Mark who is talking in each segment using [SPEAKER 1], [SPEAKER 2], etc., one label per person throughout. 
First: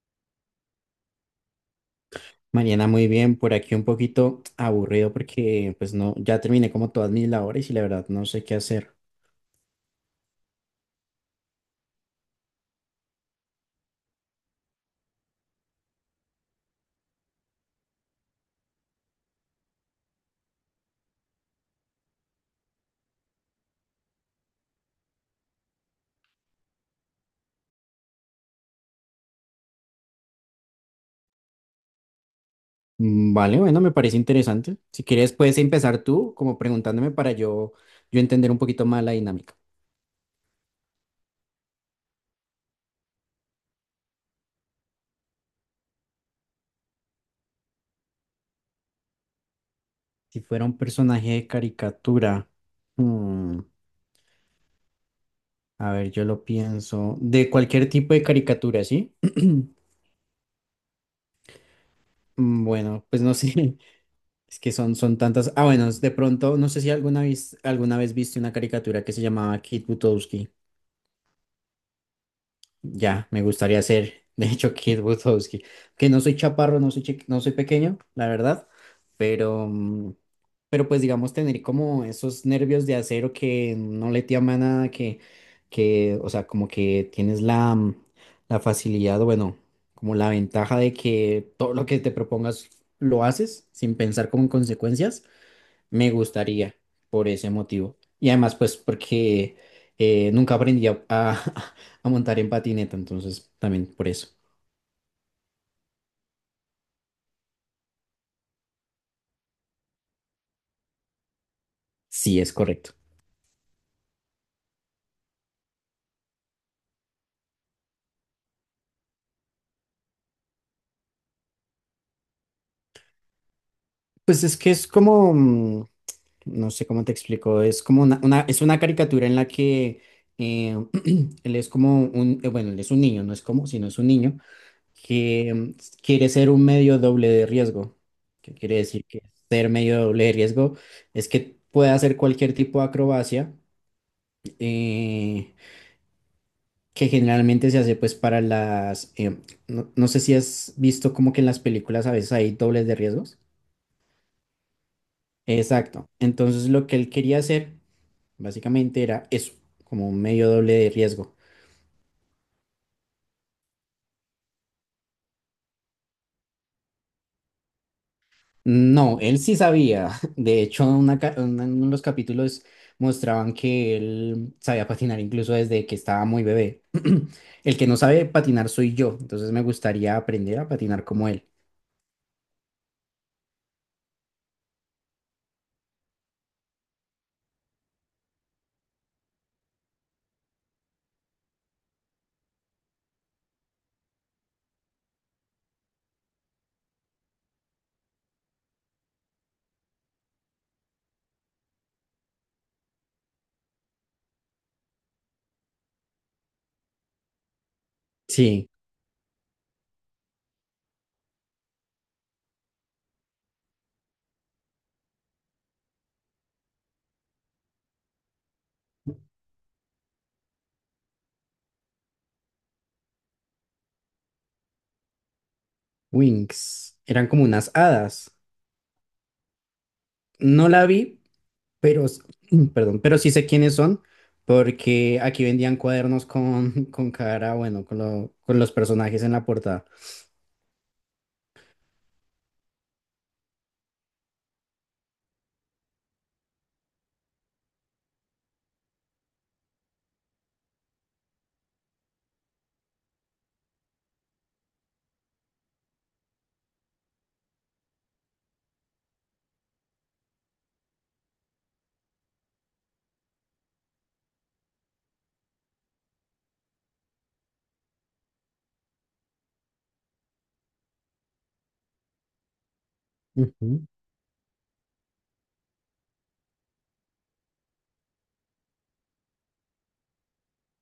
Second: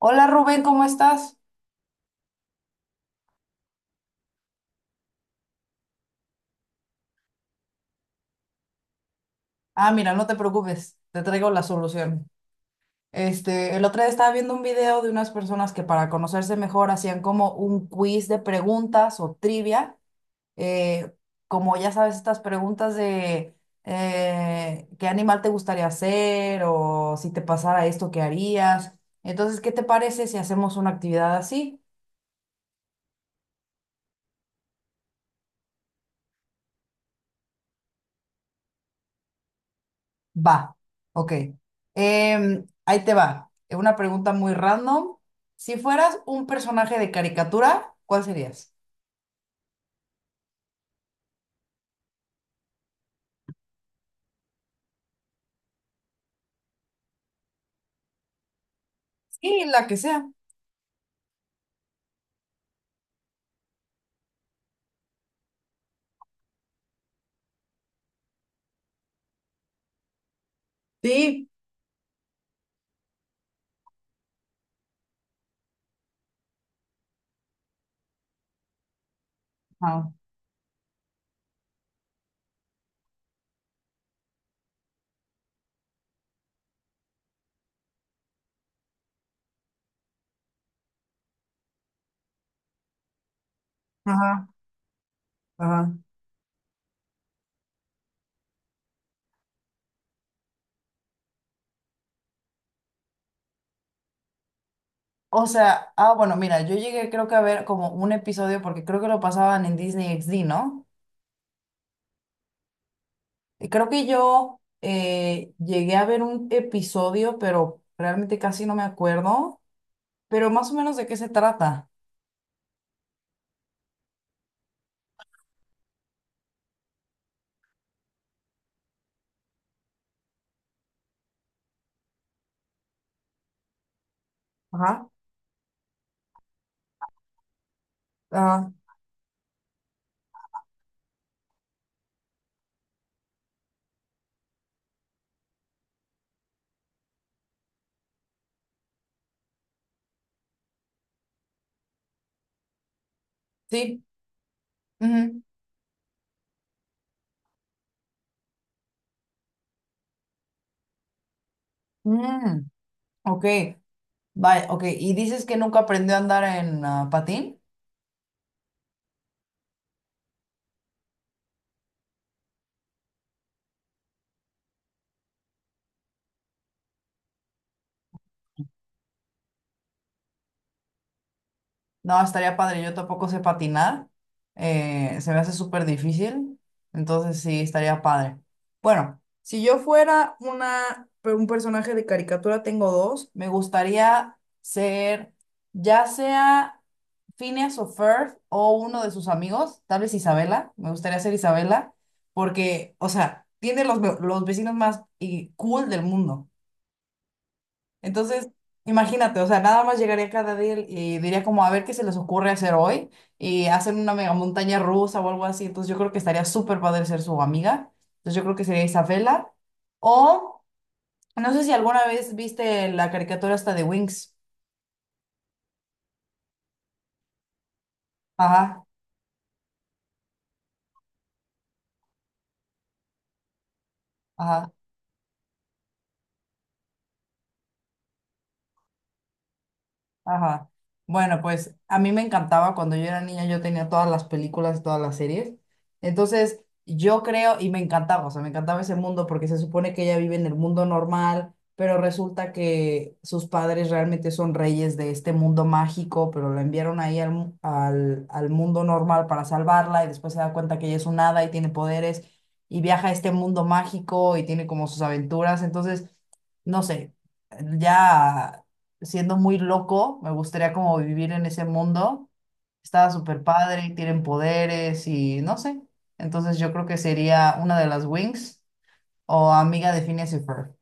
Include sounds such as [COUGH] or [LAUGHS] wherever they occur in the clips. [SPEAKER 1] Hola Rubén, ¿cómo estás?
[SPEAKER 2] Mariana, muy bien, por aquí un poquito aburrido porque pues no, ya terminé como todas mis labores y la verdad no sé qué hacer.
[SPEAKER 1] Ah, mira, no te preocupes, te traigo la solución. El otro día estaba viendo un video de unas personas que para conocerse mejor hacían como un quiz de preguntas o trivia, eh, como ya sabes, estas preguntas de qué animal te gustaría ser o si te pasara esto, ¿qué harías? Entonces, ¿qué te parece si hacemos una actividad así?
[SPEAKER 2] Vale, bueno, me parece interesante. Si quieres puedes empezar tú como preguntándome para yo entender un poquito más la dinámica.
[SPEAKER 1] Va, ok. Ahí te va. Una pregunta muy random. Si fueras un personaje de caricatura, ¿cuál serías?
[SPEAKER 2] Si fuera un personaje de caricatura, mm, a ver, yo lo pienso, de cualquier tipo de caricatura, ¿sí? [CLEARS THROAT]
[SPEAKER 1] Sí, la que sea.
[SPEAKER 2] Bueno, pues no sé, [LAUGHS] es que son tantas. Ah, bueno, de pronto, no sé si alguna vez viste una caricatura que se llamaba Kid Butowski.
[SPEAKER 1] Sí.
[SPEAKER 2] Ya, me gustaría ser, de hecho, Kid Butowski. Que no soy chaparro, no soy, no soy pequeño, la verdad, pero,
[SPEAKER 1] Ah,
[SPEAKER 2] pero pues digamos tener como esos nervios de acero que no le tiembla nada, que, o sea, como que tienes la, la facilidad, o bueno, como la ventaja de que todo lo que te propongas lo haces sin pensar como
[SPEAKER 1] ajá,
[SPEAKER 2] en consecuencias.
[SPEAKER 1] ajá.
[SPEAKER 2] Me gustaría por ese motivo. Y además, pues porque nunca aprendí [LAUGHS] a montar en patineta, entonces también por eso.
[SPEAKER 1] O sea, ah, bueno, mira, yo llegué creo que a ver como un episodio porque creo que lo pasaban en Disney XD, ¿no?
[SPEAKER 2] Sí, es correcto.
[SPEAKER 1] Y creo que yo llegué a ver un episodio, pero realmente casi no me acuerdo, pero más o menos de qué se trata.
[SPEAKER 2] Pues es que es como, no sé cómo te explico, es como es una caricatura en la que eh, [CLEARS THROAT] él es como un, bueno, él es un niño, no es como, sino es un niño
[SPEAKER 1] Ajá,
[SPEAKER 2] que quiere ser un medio doble de riesgo. ¿Qué
[SPEAKER 1] ajá.
[SPEAKER 2] quiere decir que ser medio doble de riesgo? Es que puede hacer cualquier tipo de acrobacia. eh, que generalmente se hace pues para las, no, no sé si has visto como que en las películas a veces hay dobles de riesgos.
[SPEAKER 1] Sí, ujú.
[SPEAKER 2] Exacto. Entonces lo que él quería hacer básicamente era eso, como un medio doble de riesgo.
[SPEAKER 1] Mm. Ok, vaya, ok. ¿Y dices que nunca aprendió a andar en ah, patín?
[SPEAKER 2] No, él sí sabía. [LAUGHS] De hecho, en uno de los capítulos mostraban que él sabía patinar incluso desde que estaba muy bebé. [CLEARS THROAT] El que no sabe patinar soy yo, entonces me gustaría aprender a patinar como él.
[SPEAKER 1] No, estaría padre, yo tampoco sé patinar. Se me hace súper difícil, entonces sí, estaría padre. Bueno, si yo fuera una, un personaje de caricatura, tengo dos. Me gustaría ser, ya sea Phineas o Ferb o uno de sus amigos, tal vez Isabela, me gustaría ser Isabela, porque, o sea, tiene los, los vecinos más y cool del mundo. Entonces,
[SPEAKER 2] Sí,
[SPEAKER 1] imagínate, o sea, nada más llegaría cada día y diría como a ver qué se les ocurre hacer hoy y hacen una mega montaña rusa o algo así. Entonces, yo creo que estaría súper padre ser su amiga. Entonces, yo creo que sería Isabela. O no sé si alguna vez viste la caricatura hasta de Wings.
[SPEAKER 2] Wings. Eran como unas hadas.
[SPEAKER 1] Ajá,
[SPEAKER 2] No la vi, pero, [CLEARS THROAT] perdón, pero sí sé quiénes son,
[SPEAKER 1] ajá.
[SPEAKER 2] porque aquí vendían cuadernos con, [LAUGHS] con cara, bueno, con, con los personajes en la portada.
[SPEAKER 1] Ajá. Bueno, pues a mí me encantaba cuando yo era niña, yo tenía todas las películas, todas las series. Entonces, yo creo y me encantaba, o sea, me encantaba ese mundo porque se supone que ella vive en el mundo normal, pero resulta que sus padres realmente son reyes de este mundo mágico, pero la enviaron ahí al, al, al mundo normal para salvarla y después se da cuenta que ella es un hada y tiene poderes y viaja a este mundo mágico y tiene como sus aventuras. Entonces, no sé, ya siendo muy loco, me gustaría como vivir en ese mundo. Estaba súper
[SPEAKER 2] Ujú.
[SPEAKER 1] padre, y tienen poderes y no sé. Entonces yo creo que sería una de las Wings o amiga de Phineas y Ferb.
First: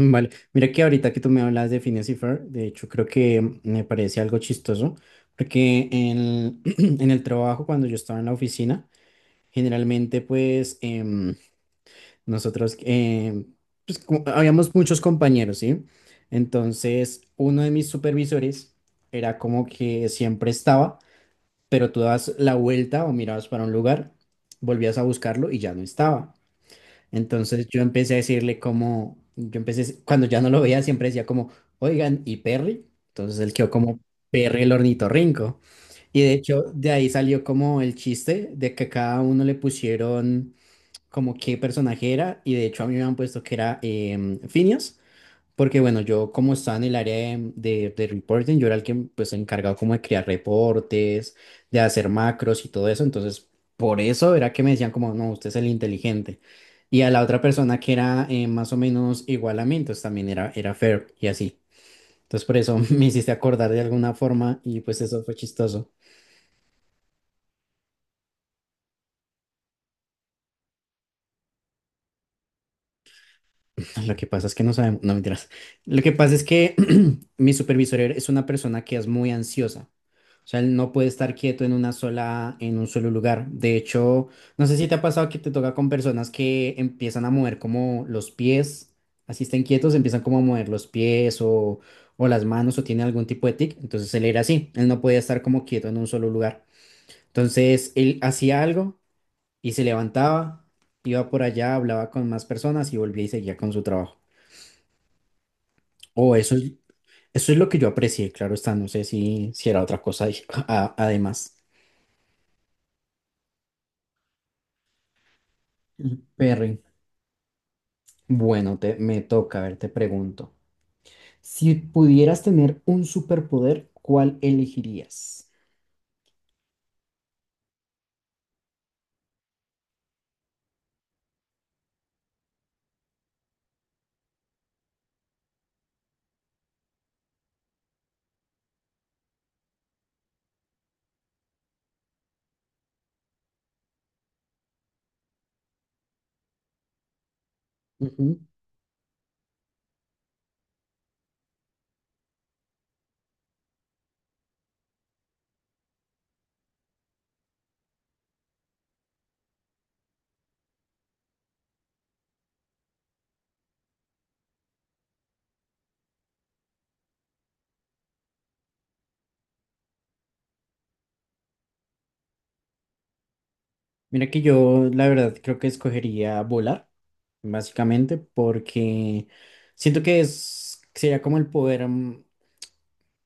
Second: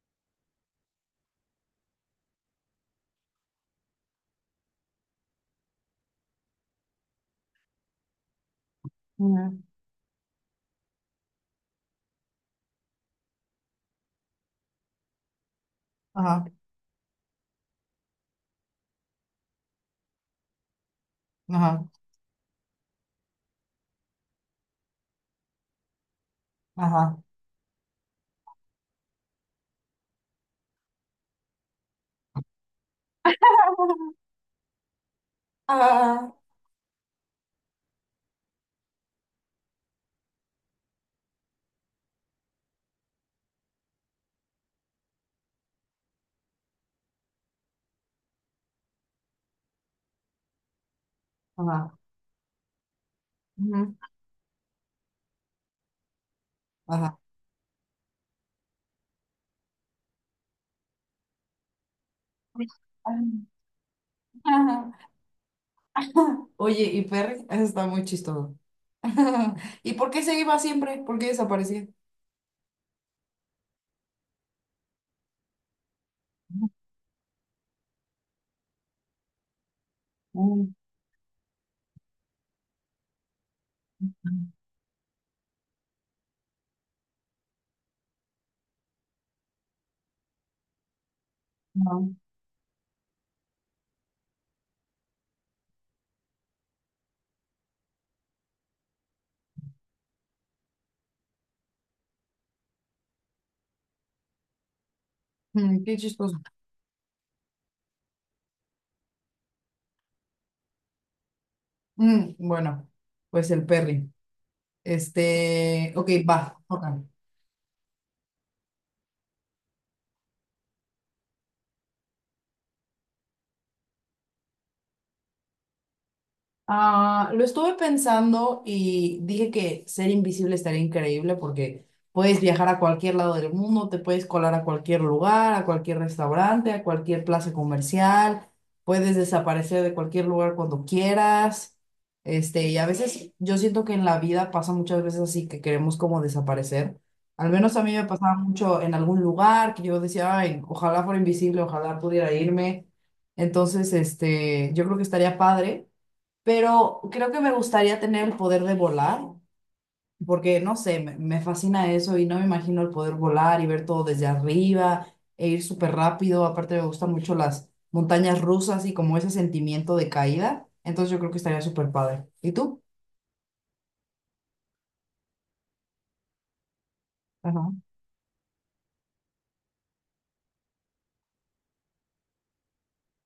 [SPEAKER 2] Vale, mira que ahorita que tú me hablas de Phineas y Ferb, de hecho creo que me parece algo chistoso, porque en, [CLEARS THROAT] en el trabajo, cuando yo estaba en la oficina,
[SPEAKER 1] Ujú.
[SPEAKER 2] generalmente pues nosotros, pues habíamos muchos compañeros, ¿sí?
[SPEAKER 1] Ajá,
[SPEAKER 2] Entonces, uno de mis supervisores era como que siempre estaba,
[SPEAKER 1] ajá,
[SPEAKER 2] pero tú dabas la vuelta o mirabas para un lugar, volvías a buscarlo y ya no estaba.
[SPEAKER 1] ajá,
[SPEAKER 2] Entonces yo empecé a decirle como, yo empecé, cuando ya no lo veía, siempre decía como, oigan, ¿y Perry? Entonces él quedó como Perry el ornitorrinco. Y
[SPEAKER 1] ah,
[SPEAKER 2] de hecho de ahí salió como el chiste de que a cada uno le pusieron como qué personaje era y de hecho a mí me han puesto que era Finios, porque bueno, yo como estaba en el área de reporting, yo era el que pues encargado como de crear reportes, de
[SPEAKER 1] ajá,
[SPEAKER 2] hacer macros y todo eso, entonces
[SPEAKER 1] ujú,
[SPEAKER 2] por eso era que me decían como, no, usted es el inteligente. Y a
[SPEAKER 1] ajá.
[SPEAKER 2] la otra persona que era más o menos igual a mí, entonces también era fair y así. Entonces por eso [LAUGHS] me hiciste acordar de alguna forma y
[SPEAKER 1] Ajá.
[SPEAKER 2] pues eso fue chistoso.
[SPEAKER 1] [LAUGHS] Oye, y Perry, eso está muy chistoso. [LAUGHS] ¿Y por qué se iba siempre? ¿Por qué desaparecía?
[SPEAKER 2] Lo que pasa es que no sabemos, no mentiras. Lo que pasa es que [CLEARS THROAT] mi supervisor es una persona que es muy ansiosa. O sea,
[SPEAKER 1] Mm,
[SPEAKER 2] él no puede estar quieto en una sola, en un solo lugar. De hecho, no sé si te ha pasado que te toca con personas que empiezan a mover como los pies, así estén quietos, empiezan como a mover los pies
[SPEAKER 1] ajá.
[SPEAKER 2] o las manos o tiene algún tipo de tic. Entonces él era así, él no podía estar como quieto en un solo lugar. Entonces él hacía algo y se levantaba, iba por allá, hablaba con más personas y volvía y seguía con su trabajo.
[SPEAKER 1] Mm, qué
[SPEAKER 2] O
[SPEAKER 1] chistoso.
[SPEAKER 2] eso es lo que yo aprecié, claro está, no sé si, si era otra cosa ahí, [LAUGHS] además.
[SPEAKER 1] Mm, bueno, pues el Perry. Ok, va,
[SPEAKER 2] Perry,
[SPEAKER 1] Jorge.
[SPEAKER 2] bueno, te, me toca, a ver, te pregunto. Si pudieras tener un superpoder, ¿cuál elegirías?
[SPEAKER 1] Ah, lo estuve pensando y dije que ser invisible estaría increíble porque puedes viajar a cualquier lado del mundo, te puedes colar a cualquier lugar, a cualquier restaurante, a cualquier plaza comercial, puedes desaparecer de cualquier lugar cuando quieras. Y a veces yo siento que en la vida pasa muchas veces así que queremos como desaparecer. Al menos a mí me pasaba
[SPEAKER 2] Ujú.
[SPEAKER 1] mucho en algún lugar que yo decía, ay, ojalá fuera invisible, ojalá pudiera irme. Entonces, yo creo que estaría padre. Pero creo que me gustaría tener el poder de volar, porque no sé, me fascina eso y no me imagino el poder volar y ver todo desde arriba e ir súper rápido. Aparte me gustan mucho las montañas rusas y como ese sentimiento de caída. Entonces yo creo que estaría súper padre. ¿Y tú?
[SPEAKER 2] Mira que yo, la verdad, creo que escogería volar,
[SPEAKER 1] Ajá,
[SPEAKER 2] básicamente, porque siento que es, sería como el poder,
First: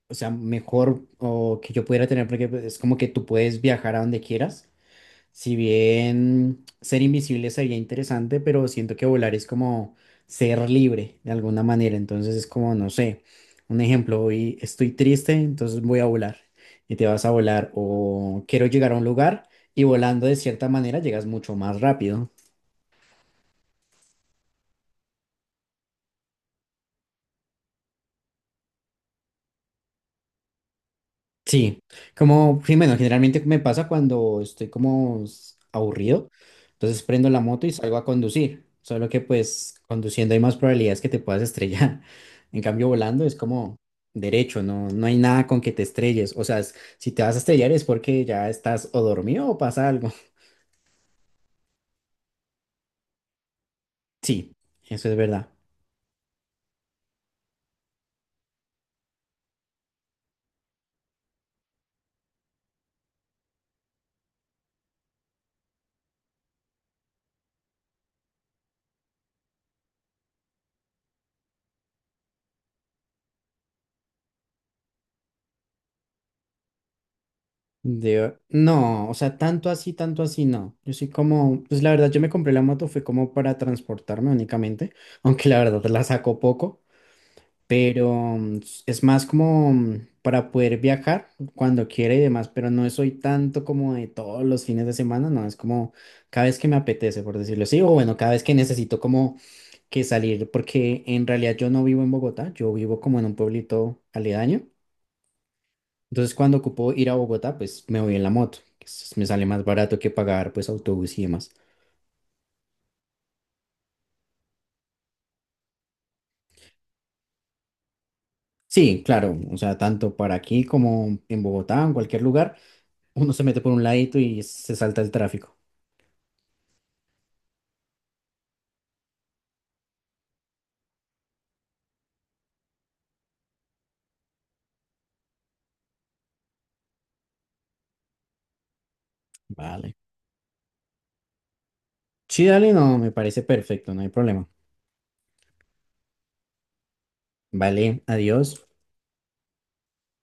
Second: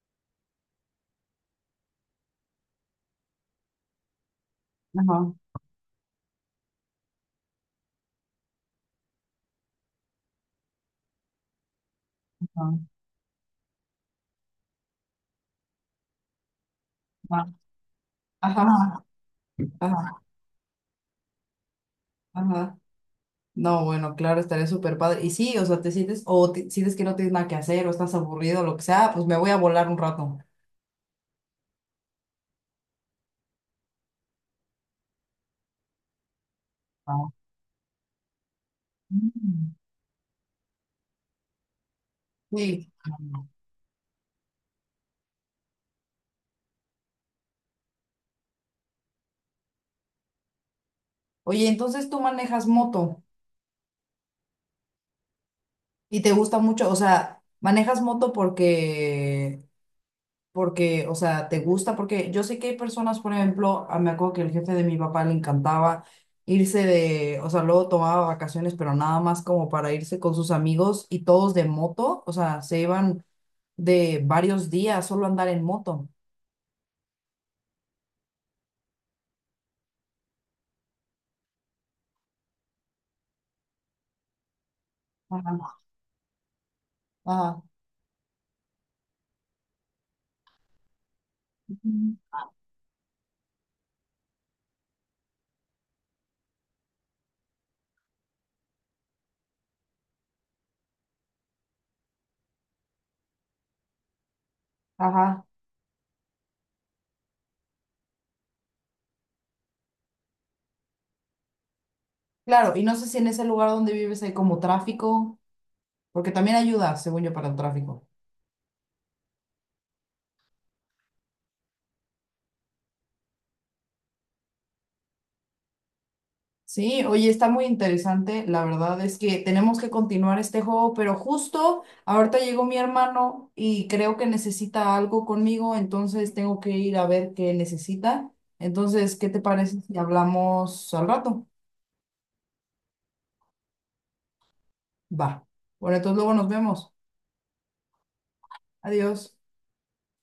[SPEAKER 2] o sea, mejor o que yo pudiera tener, porque pues, es como que tú puedes viajar a donde quieras.
[SPEAKER 1] ajá,
[SPEAKER 2] Si bien ser invisible sería interesante, pero siento que volar es como ser libre de alguna manera. Entonces es como,
[SPEAKER 1] ajá,
[SPEAKER 2] no sé, un ejemplo, hoy estoy triste, entonces voy a volar y te vas a
[SPEAKER 1] ajá,
[SPEAKER 2] volar o quiero
[SPEAKER 1] ajá,
[SPEAKER 2] llegar a un lugar y
[SPEAKER 1] ajá,
[SPEAKER 2] volando de cierta manera llegas mucho más rápido.
[SPEAKER 1] ajá. No, bueno, claro, estaría súper padre. Y sí, o sea, te sientes, o sientes que no tienes nada que hacer, o estás aburrido, lo que sea, pues me voy a volar un rato.
[SPEAKER 2] Sí, como, sí, bueno, generalmente me pasa cuando estoy como aburrido, entonces
[SPEAKER 1] Ah.
[SPEAKER 2] prendo la moto y salgo a conducir, solo que
[SPEAKER 1] Mm.
[SPEAKER 2] pues conduciendo hay más probabilidades que te puedas estrellar, [LAUGHS] en cambio
[SPEAKER 1] Sí.
[SPEAKER 2] volando es como derecho, no, no hay nada con que te estrelles, o sea, si te vas a estrellar es porque ya estás o dormido o pasa algo,
[SPEAKER 1] Oye, entonces tú manejas moto
[SPEAKER 2] [LAUGHS] sí, eso es verdad.
[SPEAKER 1] y te gusta mucho, o sea, manejas moto porque, o sea, te gusta, porque yo sé que hay personas, por ejemplo, ah, me acuerdo que el jefe de mi papá le encantaba irse de, o sea, luego tomaba vacaciones, pero nada más como para irse con sus amigos y todos de moto, o sea, se iban de varios días solo a andar en moto.
[SPEAKER 2] No, o sea, tanto así, no. Yo soy como, pues la verdad, yo me compré la moto, fue como para transportarme únicamente, [LAUGHS] aunque la
[SPEAKER 1] Ajá,
[SPEAKER 2] verdad la saco poco.
[SPEAKER 1] ajá,
[SPEAKER 2] Pero es más como para poder viajar cuando quiera
[SPEAKER 1] ujú,
[SPEAKER 2] y demás, pero no soy tanto como de todos los fines de semana, no, es como cada vez que me apetece, por decirlo así, o bueno, cada vez que necesito como que salir, porque en realidad yo no vivo en Bogotá, yo vivo como en un pueblito aledaño,
[SPEAKER 1] ajá.
[SPEAKER 2] entonces cuando ocupo ir a Bogotá, pues me voy en la moto, me sale más barato que pagar pues autobús y demás.
[SPEAKER 1] Claro, y no sé si en ese lugar donde vives hay como tráfico, porque también ayuda, según yo, para el tráfico.
[SPEAKER 2] Sí, claro, o sea, tanto para aquí como en Bogotá, en cualquier lugar, uno se mete por un ladito y se salta el tráfico.
[SPEAKER 1] Sí, oye, está muy interesante. La verdad es que tenemos que continuar este juego, pero justo ahorita llegó mi hermano y creo que necesita algo conmigo, entonces tengo que ir a ver qué necesita. Entonces, ¿qué te parece
[SPEAKER 2] Vale.
[SPEAKER 1] si hablamos al rato?
[SPEAKER 2] Sí, dale, no, me parece perfecto, no hay problema.
[SPEAKER 1] Va. Bueno, entonces luego nos vemos.
[SPEAKER 2] Vale, adiós.
[SPEAKER 1] Adiós.